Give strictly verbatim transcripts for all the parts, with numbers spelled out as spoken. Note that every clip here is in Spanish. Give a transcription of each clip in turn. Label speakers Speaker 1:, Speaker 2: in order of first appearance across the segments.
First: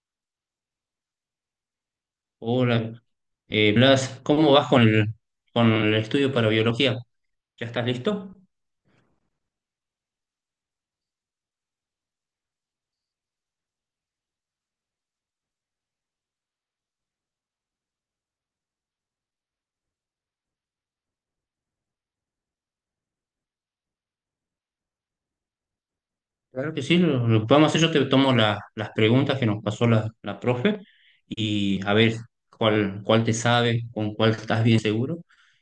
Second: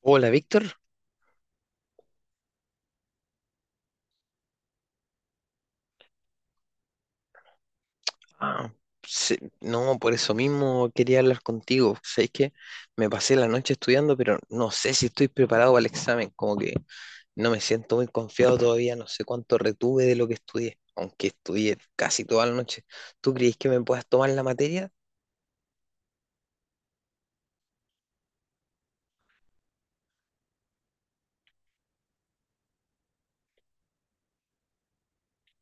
Speaker 1: Hola, Víctor.
Speaker 2: Hola, eh, Blas, ¿cómo vas con el, con el estudio para biología? ¿Ya estás listo?
Speaker 1: Ah, sí, no, por eso mismo quería hablar contigo. Sabes que me pasé la noche estudiando, pero no sé si estoy preparado para el examen. Como que no me siento muy confiado todavía. No sé cuánto retuve de lo que estudié, aunque estudié casi toda la noche. ¿Tú crees que me puedas tomar la materia?
Speaker 2: Claro que sí, lo, lo que vamos a hacer, yo te tomo la- las preguntas que nos pasó la, la profe y a ver cuál, cuál te sabe, con cuál estás bien seguro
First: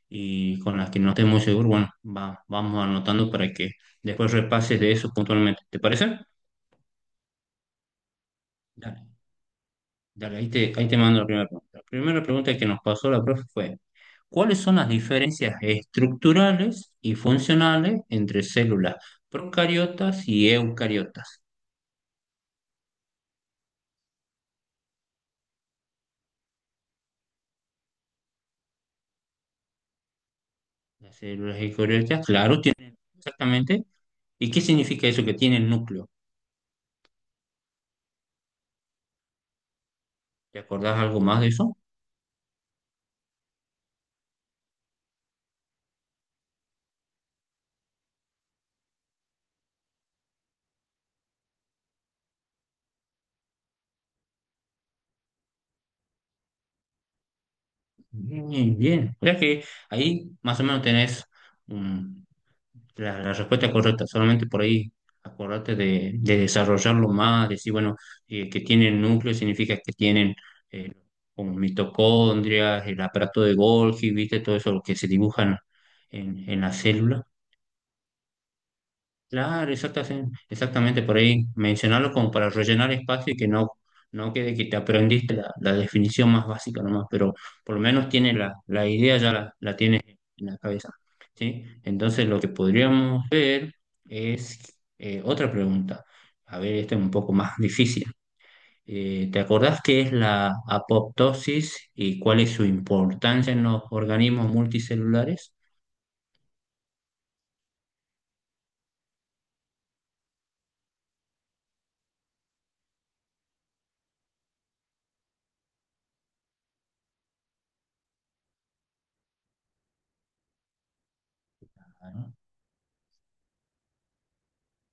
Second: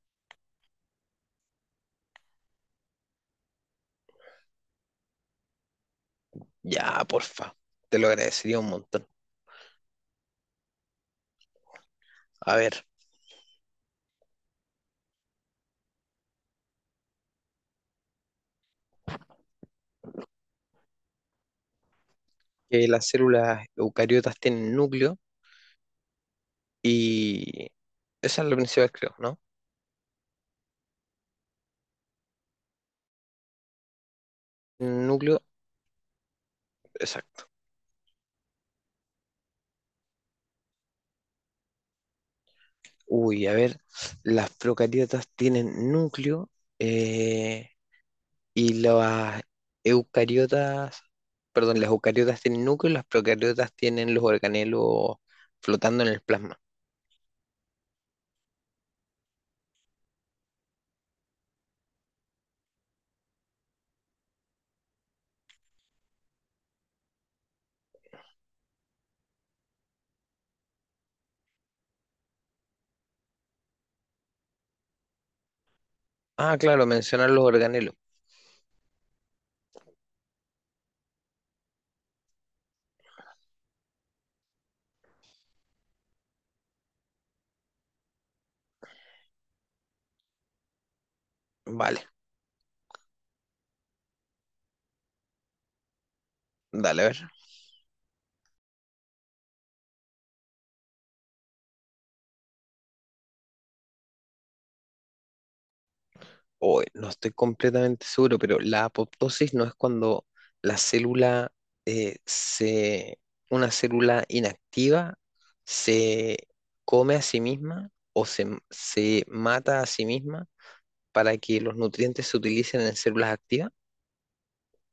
Speaker 2: y con las que no estés muy seguro, bueno, va- vamos anotando para que después repases de eso puntualmente. ¿Te parece?
Speaker 1: Ya, porfa. Te lo agradecería un
Speaker 2: Dale,
Speaker 1: montón.
Speaker 2: dale, ahí te, ahí te mando la primera pregunta. La primera pregunta
Speaker 1: A
Speaker 2: que nos
Speaker 1: ver,
Speaker 2: pasó la profe fue cuáles son las diferencias estructurales y funcionales entre células procariotas y eucariotas.
Speaker 1: que las células eucariotas tienen núcleo y esa es la principal, creo, ¿no?
Speaker 2: Las células eucariotas, claro, tienen exactamente. ¿Y qué significa eso que
Speaker 1: Núcleo.
Speaker 2: tiene el núcleo?
Speaker 1: Exacto.
Speaker 2: ¿Te acordás algo más de eso?
Speaker 1: Uy, a ver, las procariotas tienen núcleo eh, y las eucariotas, perdón, las eucariotas tienen núcleo y las procariotas tienen los organelos flotando en el plasma.
Speaker 2: Bien, bien. O sea que ahí más o menos tenés. La, la respuesta es correcta, solamente por ahí acordate de, de desarrollarlo más, decir, bueno, eh, que tienen núcleo significa que tienen, eh, como mitocondrias, el aparato de Golgi, viste, todo eso lo que se dibujan en,
Speaker 1: Ah,
Speaker 2: en la
Speaker 1: claro,
Speaker 2: célula.
Speaker 1: mencionar los organelos.
Speaker 2: Claro, exactamente, exactamente por ahí mencionarlo como para rellenar espacio y que no, no quede que te aprendiste la, la definición más básica nomás, pero por lo menos tiene la, la idea, ya la, la tienes en la cabeza, ¿sí?
Speaker 1: Vale,
Speaker 2: Entonces lo que podríamos ver es, eh, otra pregunta. A ver, esta es
Speaker 1: dale, a
Speaker 2: un
Speaker 1: ver.
Speaker 2: poco más difícil. Eh, ¿te acordás qué es la apoptosis y cuál es su importancia en los organismos multicelulares?
Speaker 1: O no estoy completamente seguro, pero la apoptosis no es cuando la célula eh, se, una célula inactiva se come a sí misma o se, m- se mata a sí misma para que los nutrientes se utilicen en células activas.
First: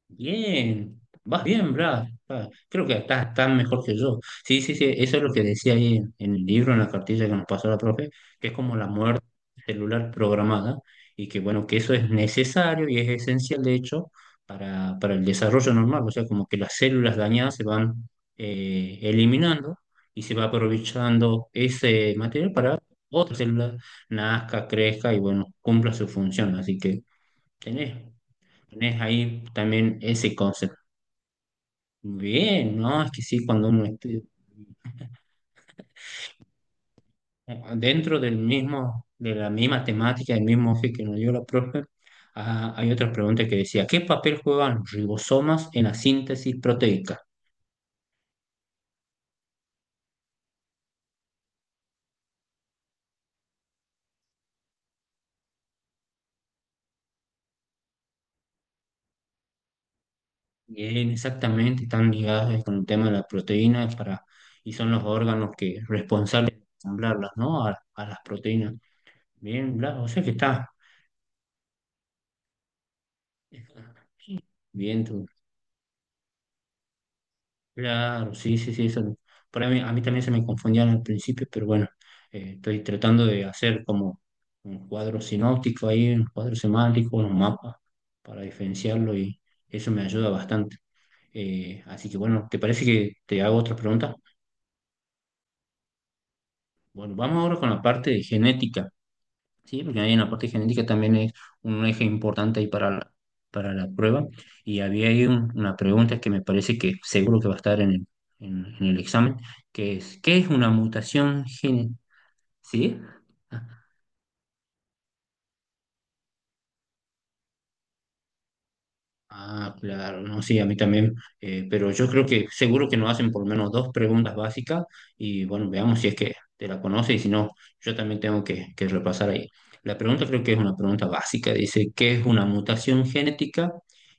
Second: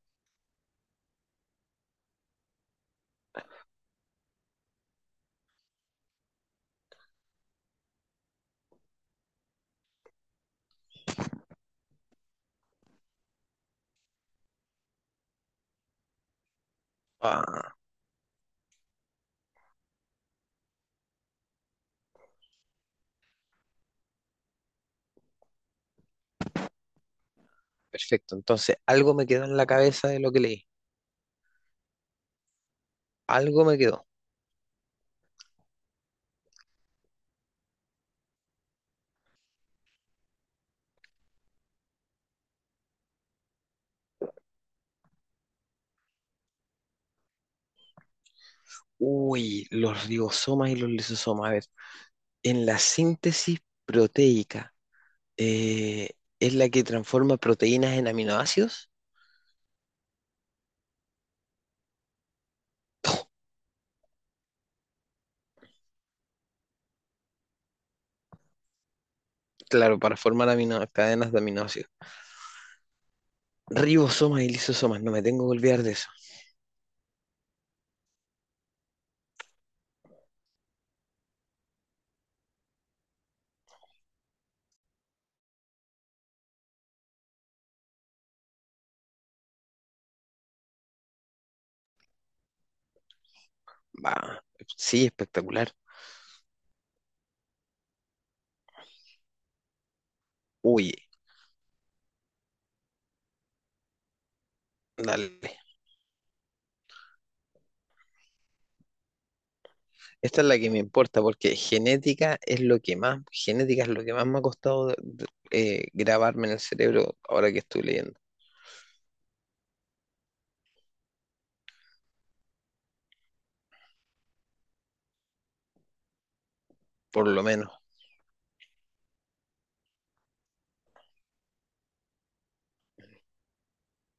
Speaker 2: Bien, vas bien, Brad. Ah, creo que estás tan mejor que yo. Sí, sí, sí, eso es lo que decía ahí en, en el libro, en la cartilla que nos pasó la profe, que es como la muerte celular programada y que, bueno, que eso es necesario y es esencial, de hecho, para, para el desarrollo normal. O sea, como que las células dañadas se
Speaker 1: Ah,
Speaker 2: van, eh, eliminando y se va aprovechando ese material para otra célula nazca, crezca y, bueno, cumpla su función. Así que tenés.
Speaker 1: perfecto. Entonces,
Speaker 2: Tenés
Speaker 1: algo me
Speaker 2: ahí
Speaker 1: quedó en la
Speaker 2: también
Speaker 1: cabeza de lo
Speaker 2: ese
Speaker 1: que leí.
Speaker 2: concepto. Bien, ¿no? Es que sí,
Speaker 1: Algo
Speaker 2: cuando
Speaker 1: me
Speaker 2: uno
Speaker 1: quedó.
Speaker 2: estudia dentro del mismo, de la misma temática, del mismo eje que nos dio la profe, ah, hay otras preguntas que decía, ¿qué papel juegan los ribosomas en la síntesis proteica?
Speaker 1: Uy, los ribosomas y los lisosomas. A ver, en la síntesis proteica. eh, es la que transforma proteínas en aminoácidos.
Speaker 2: Bien, exactamente, están ligados con el tema de las proteínas para, y son los órganos que responsables de ensamblarlas, ¿no? A, a las proteínas. Bien,
Speaker 1: Claro,
Speaker 2: bla, o
Speaker 1: para
Speaker 2: sea que
Speaker 1: formar
Speaker 2: está
Speaker 1: amino- cadenas de aminoácidos. Ribosomas y lisosomas,
Speaker 2: bien.
Speaker 1: no me tengo que olvidar de eso.
Speaker 2: Claro, sí, sí, sí, eso. Por ahí a mí también se me confundían al principio, pero bueno, eh, estoy tratando de hacer como un cuadro sinóptico ahí, un cuadro semántico, un mapa para diferenciarlo y eso me ayuda bastante. Eh, así que bueno, ¿te parece que te hago otra
Speaker 1: Va,
Speaker 2: pregunta?
Speaker 1: sí, espectacular.
Speaker 2: Bueno, vamos ahora con la parte de genética. Sí, porque ahí en la parte genética
Speaker 1: Uy,
Speaker 2: también es un eje importante ahí para la, para la prueba. Y había ahí
Speaker 1: dale.
Speaker 2: un- una pregunta que me parece que seguro que va a estar en el, en, en el examen, que es, ¿qué
Speaker 1: Esta es
Speaker 2: es
Speaker 1: la que
Speaker 2: una
Speaker 1: me importa
Speaker 2: mutación
Speaker 1: porque
Speaker 2: genética?
Speaker 1: genética es lo que
Speaker 2: ¿Sí?
Speaker 1: más,
Speaker 2: Ah,
Speaker 1: genética es lo que más me ha costado de- de- eh, grabarme en el cerebro ahora que estoy leyendo,
Speaker 2: ah, claro, no, sí, a mí también, eh, pero yo creo que seguro que nos hacen por lo menos dos preguntas básicas y bueno, veamos si es que te la conoce y
Speaker 1: por
Speaker 2: si
Speaker 1: lo
Speaker 2: no,
Speaker 1: menos.
Speaker 2: yo también tengo que, que repasar ahí. La pregunta creo que es una pregunta básica, dice, ¿qué es una mutación genética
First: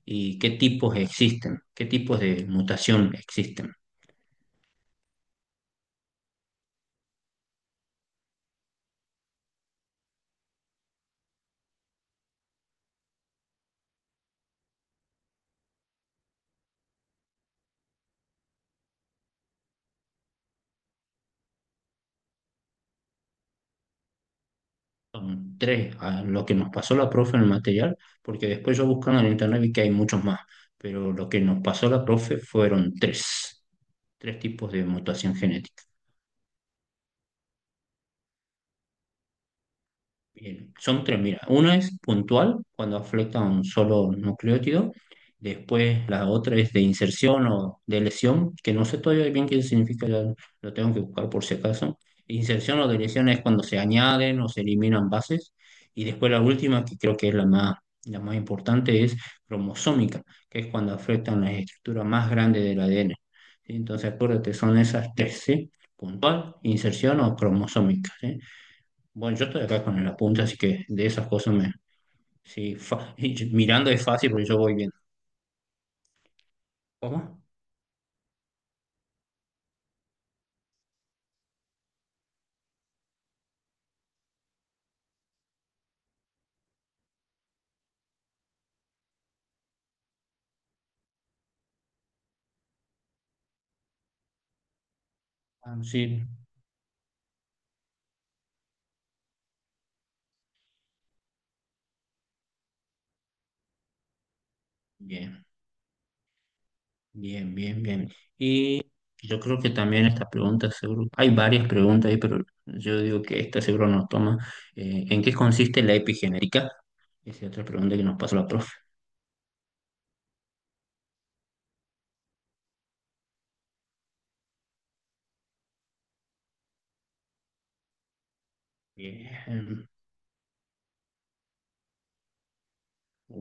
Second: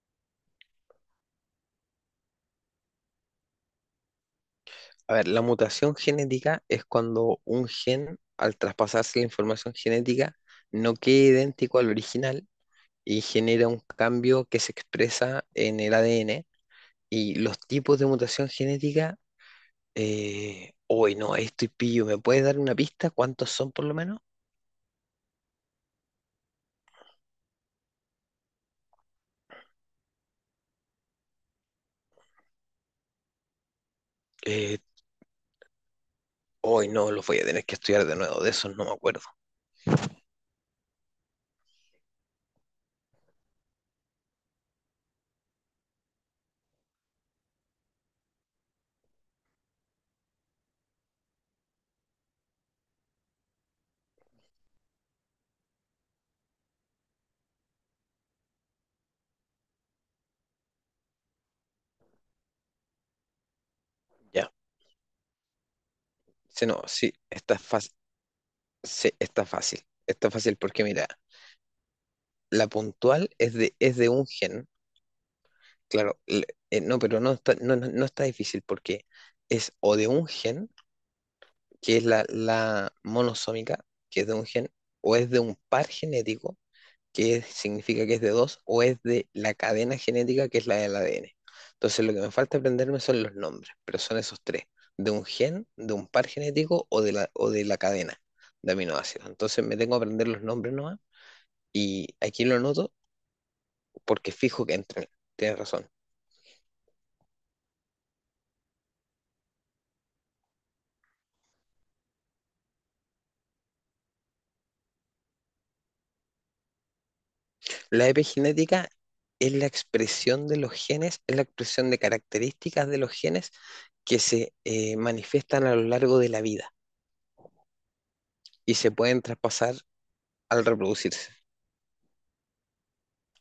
Speaker 2: y qué tipos existen? ¿Qué tipos de mutación existen?
Speaker 1: A ver, la mutación genética es cuando un gen, al traspasarse la información genética, no queda idéntico al original y genera un cambio que se expresa en el A D N. Y los tipos de mutación genética, eh, hoy no, ahí estoy pillo, ¿me puedes dar una pista? ¿Cuántos son por lo menos?
Speaker 2: Son tres, a lo que nos pasó la profe en el material, porque después yo buscando en internet vi que hay muchos más, pero lo que nos pasó la profe fueron tres, tres tipos
Speaker 1: Eh,
Speaker 2: de mutación genética.
Speaker 1: Hoy no, los voy a tener que estudiar de nuevo, de esos no me acuerdo.
Speaker 2: Bien, son tres, mira. Una es puntual, cuando afecta a un solo nucleótido. Después la otra es de inserción o de lesión, que no sé todavía bien qué significa, ya lo tengo que buscar por si acaso. Inserción o de lesión es cuando se añaden o se eliminan bases. Y después la última, que creo que es la más, la más importante, es cromosómica, que es cuando afectan las estructuras más grandes del A D N. ¿Sí? Entonces
Speaker 1: Ya,
Speaker 2: acuérdate, son esas tres, ¿sí? Puntual,
Speaker 1: sí, no, sí,
Speaker 2: inserción o
Speaker 1: está fácil,
Speaker 2: cromosómica, ¿sí?
Speaker 1: sí,
Speaker 2: Bueno,
Speaker 1: está
Speaker 2: yo estoy
Speaker 1: fácil,
Speaker 2: acá con el
Speaker 1: está
Speaker 2: apunte, así
Speaker 1: fácil
Speaker 2: que
Speaker 1: porque
Speaker 2: de
Speaker 1: mira,
Speaker 2: esas cosas me...
Speaker 1: la
Speaker 2: Sí, fa-
Speaker 1: puntual es de,
Speaker 2: mirando
Speaker 1: es
Speaker 2: es
Speaker 1: de un
Speaker 2: fácil porque yo
Speaker 1: gen,
Speaker 2: voy viendo.
Speaker 1: claro, l- eh, no, pero no
Speaker 2: ¿Cómo?
Speaker 1: está, no, no no está difícil porque es o de un gen, que es la, la monosómica, que es de un gen, o es de un par genético, que es- significa que es de dos, o es de la cadena genética, que es la del A D N. Entonces, lo que me falta aprenderme son los nombres, pero son esos tres, de un gen,
Speaker 2: Ah,
Speaker 1: de un
Speaker 2: sí.
Speaker 1: par genético o de la, o de la cadena de aminoácidos. Entonces, me tengo que aprender los nombres nomás, y aquí lo anoto porque fijo que entran.
Speaker 2: Bien,
Speaker 1: Tienes razón.
Speaker 2: bien, bien, bien. Y yo creo que también esta pregunta, seguro, hay varias preguntas ahí, pero yo digo que esta seguro nos toma. Eh, ¿en qué consiste la epigenética? Esa es otra pregunta que
Speaker 1: La
Speaker 2: nos pasó la profe.
Speaker 1: epigenética es la expresión de los genes, es la expresión de características de los genes que se eh, manifiestan a lo largo de la vida y se pueden traspasar
Speaker 2: Bien.
Speaker 1: al reproducirse.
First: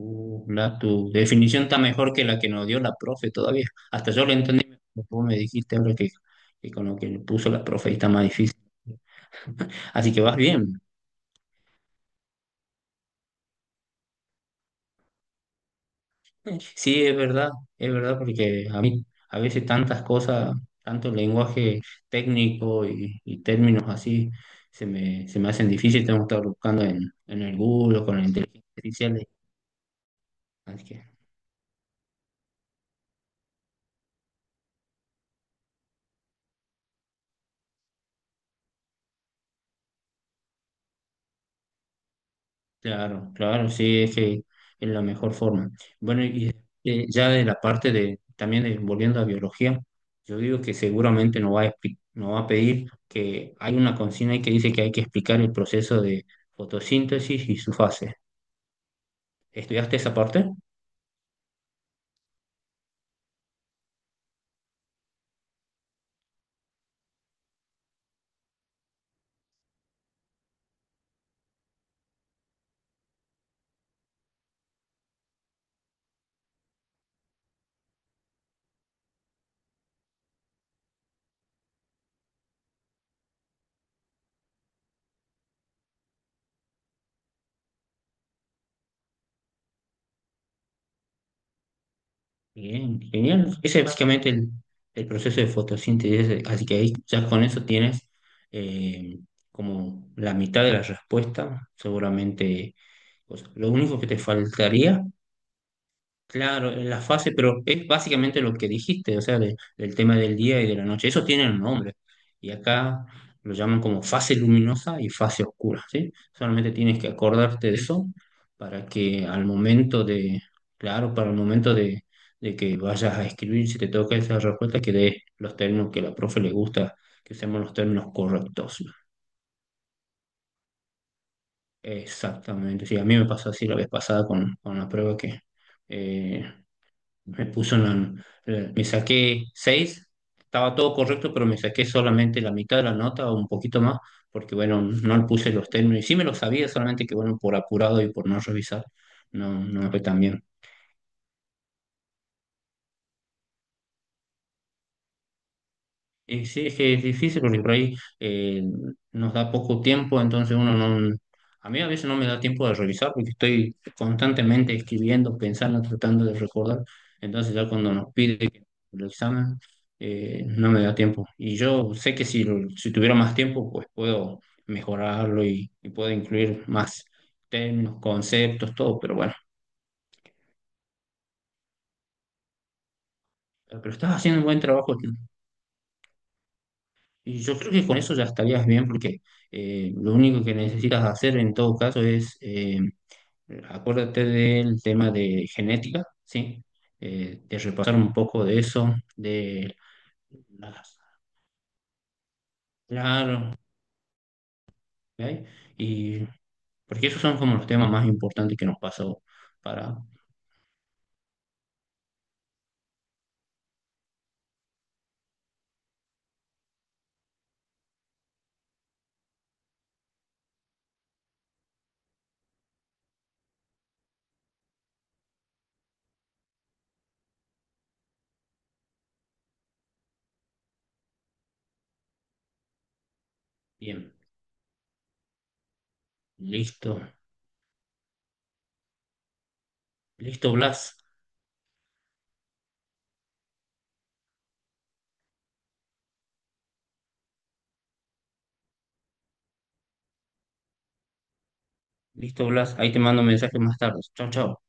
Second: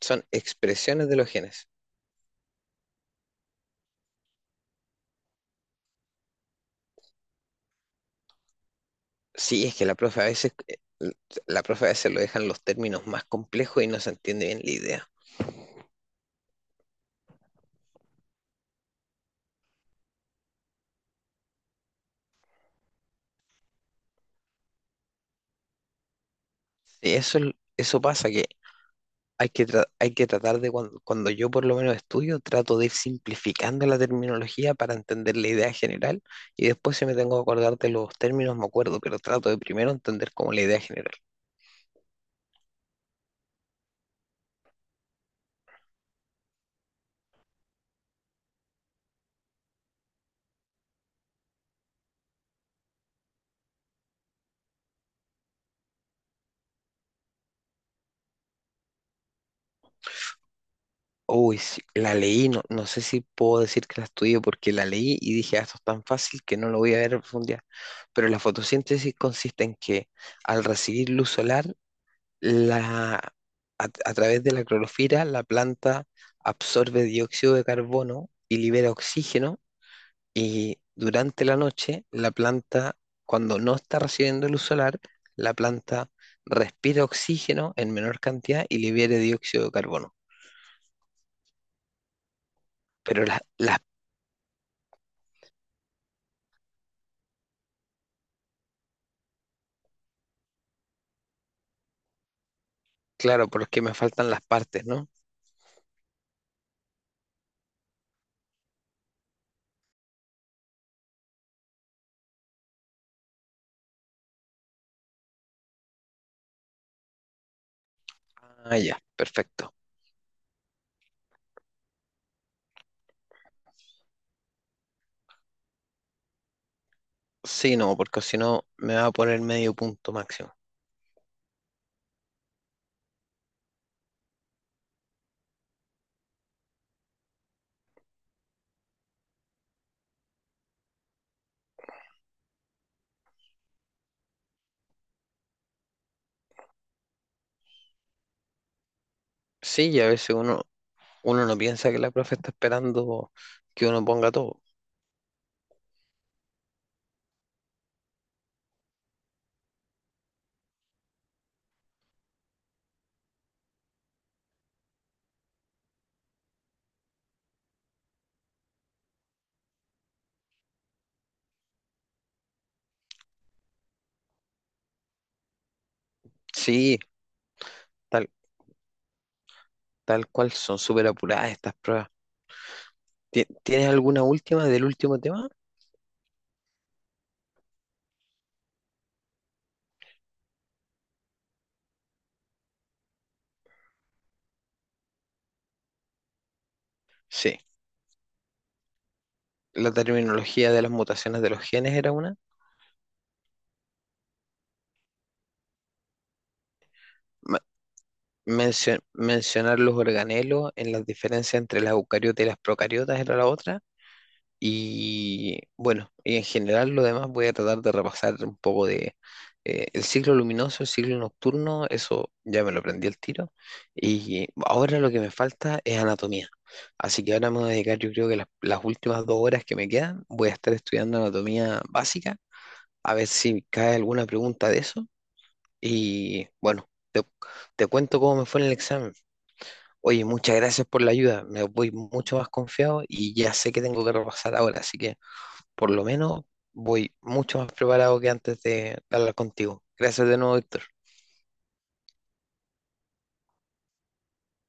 Speaker 1: Son
Speaker 2: la,
Speaker 1: expresiones
Speaker 2: tu
Speaker 1: de los
Speaker 2: definición
Speaker 1: genes.
Speaker 2: está mejor que la que nos dio la profe todavía. Hasta yo lo entendí, mejor, vos me dijiste ahora que, que con lo que le puso la profe ahí está más difícil.
Speaker 1: Sí, es que la
Speaker 2: Así que
Speaker 1: profe a
Speaker 2: vas
Speaker 1: veces, eh,
Speaker 2: bien.
Speaker 1: la profe a veces lo dejan los términos más complejos y no se entiende bien la idea.
Speaker 2: Sí, es verdad, es verdad, porque a mí a veces tantas cosas, tanto lenguaje técnico y, y términos así, se me, se me hacen difíciles. Tengo que estar buscando en,
Speaker 1: Y eso,
Speaker 2: en el Google
Speaker 1: eso
Speaker 2: o con la
Speaker 1: pasa, que
Speaker 2: inteligencia artificial.
Speaker 1: hay que, tra- hay que tratar de,
Speaker 2: Así
Speaker 1: cuando,
Speaker 2: que
Speaker 1: cuando yo por lo menos estudio, trato de ir simplificando la terminología para entender la idea general y después si me tengo que acordar de los términos me acuerdo, pero trato de primero entender como la idea general.
Speaker 2: claro, claro, sí, es que es la mejor forma. Bueno, y eh, ya de la parte de, también de- volviendo a biología, yo digo que seguramente nos va a, expli- nos va a pedir que hay una consigna ahí que dice que hay que explicar el proceso de fotosíntesis y su fase. ¿Estudiaste esa parte?
Speaker 1: Uy, sí, la leí, no, no sé si puedo decir que la estudié porque la leí y dije, "Ah, esto es tan fácil que no lo voy a ver a profundidad". Pero la fotosíntesis consiste en que al recibir luz solar, la, a, a través de la clorofila, la planta absorbe dióxido de carbono y libera oxígeno y durante la noche, la planta, cuando no está recibiendo luz solar, la planta respira oxígeno en menor cantidad y libera dióxido de carbono,
Speaker 2: Bien,
Speaker 1: pero la-
Speaker 2: genial.
Speaker 1: las
Speaker 2: Ese es básicamente el, el proceso de fotosíntesis, así que ahí ya con eso tienes, eh, como la mitad de la respuesta, seguramente. O
Speaker 1: Claro,
Speaker 2: sea, lo
Speaker 1: porque me
Speaker 2: único que te
Speaker 1: faltan las partes,
Speaker 2: faltaría
Speaker 1: ¿no?
Speaker 2: claro, en la fase, pero es básicamente lo que dijiste, o sea, de- del tema del día y de la noche. Eso tiene un nombre. Y acá lo llaman como fase luminosa y fase oscura, ¿sí? Solamente tienes que acordarte de eso
Speaker 1: Ah,
Speaker 2: para
Speaker 1: ya,
Speaker 2: que al
Speaker 1: perfecto.
Speaker 2: momento de, claro, para el momento de, de que vayas a escribir, si te toca esa respuesta, que des los términos que a la profe le gusta, que seamos los
Speaker 1: Sí, no,
Speaker 2: términos
Speaker 1: porque si no
Speaker 2: correctos.
Speaker 1: me va a poner medio punto máximo.
Speaker 2: Exactamente, sí, a mí me pasó así la vez pasada con, con la prueba que... eh, Me puso en la- eh, me saqué seis, estaba todo correcto, pero me saqué solamente la mitad de la nota o un poquito más, porque bueno, no le puse los términos. Y sí me los sabía, solamente que bueno, por apurado y por no revisar, no, no me
Speaker 1: Sí,
Speaker 2: fue
Speaker 1: y a
Speaker 2: tan
Speaker 1: veces
Speaker 2: bien.
Speaker 1: uno, uno no piensa que la profe está esperando que uno ponga todo.
Speaker 2: Y sí, es que es difícil porque por ahí eh, nos da poco tiempo, entonces uno no... A mí a veces no me da tiempo de revisar porque estoy constantemente escribiendo, pensando, tratando de recordar. Entonces ya cuando nos pide que el examen, eh, no me da tiempo. Y yo sé que si, lo- si tuviera más tiempo, pues puedo mejorarlo y, y puedo incluir
Speaker 1: Sí,
Speaker 2: más términos,
Speaker 1: tal,
Speaker 2: conceptos, todo, pero bueno.
Speaker 1: tal cual, son súper apuradas estas pruebas. Ti- ¿Tienes
Speaker 2: Pero estás
Speaker 1: alguna
Speaker 2: haciendo un buen
Speaker 1: última del
Speaker 2: trabajo.
Speaker 1: último tema?
Speaker 2: Y yo creo que con eso ya estarías bien porque, eh, lo único que necesitas hacer en todo caso es, eh, acuérdate del tema de genética, ¿sí? Eh, de
Speaker 1: Sí,
Speaker 2: repasar un poco de eso, de
Speaker 1: la terminología de las
Speaker 2: las,
Speaker 1: mutaciones de los genes era una.
Speaker 2: claro, ¿ok? Y porque esos son como
Speaker 1: Ma-
Speaker 2: los temas más importantes que nos
Speaker 1: mencio-
Speaker 2: pasó
Speaker 1: Mencionar los
Speaker 2: para,
Speaker 1: organelos en las diferencias entre las eucariotas y las procariotas era la otra. Y bueno, y en general lo demás voy a tratar de repasar un poco de eh, el ciclo luminoso, el ciclo nocturno, eso ya me lo aprendí al tiro. Y ahora lo que me falta es anatomía. Así que ahora me voy a dedicar, yo creo que las, las últimas dos horas que me quedan, voy a estar estudiando anatomía básica, a ver si cae
Speaker 2: bien,
Speaker 1: alguna pregunta de eso. Y bueno,
Speaker 2: listo,
Speaker 1: te, te cuento cómo me fue en el examen. Oye,
Speaker 2: listo
Speaker 1: muchas gracias
Speaker 2: Blas,
Speaker 1: por la ayuda, me voy mucho más confiado y ya sé que tengo que repasar ahora, así que por lo menos voy mucho más preparado que antes de hablar contigo. Gracias de nuevo, Víctor.
Speaker 2: listo Blas, ahí te mando un mensaje más tarde, chao, chao.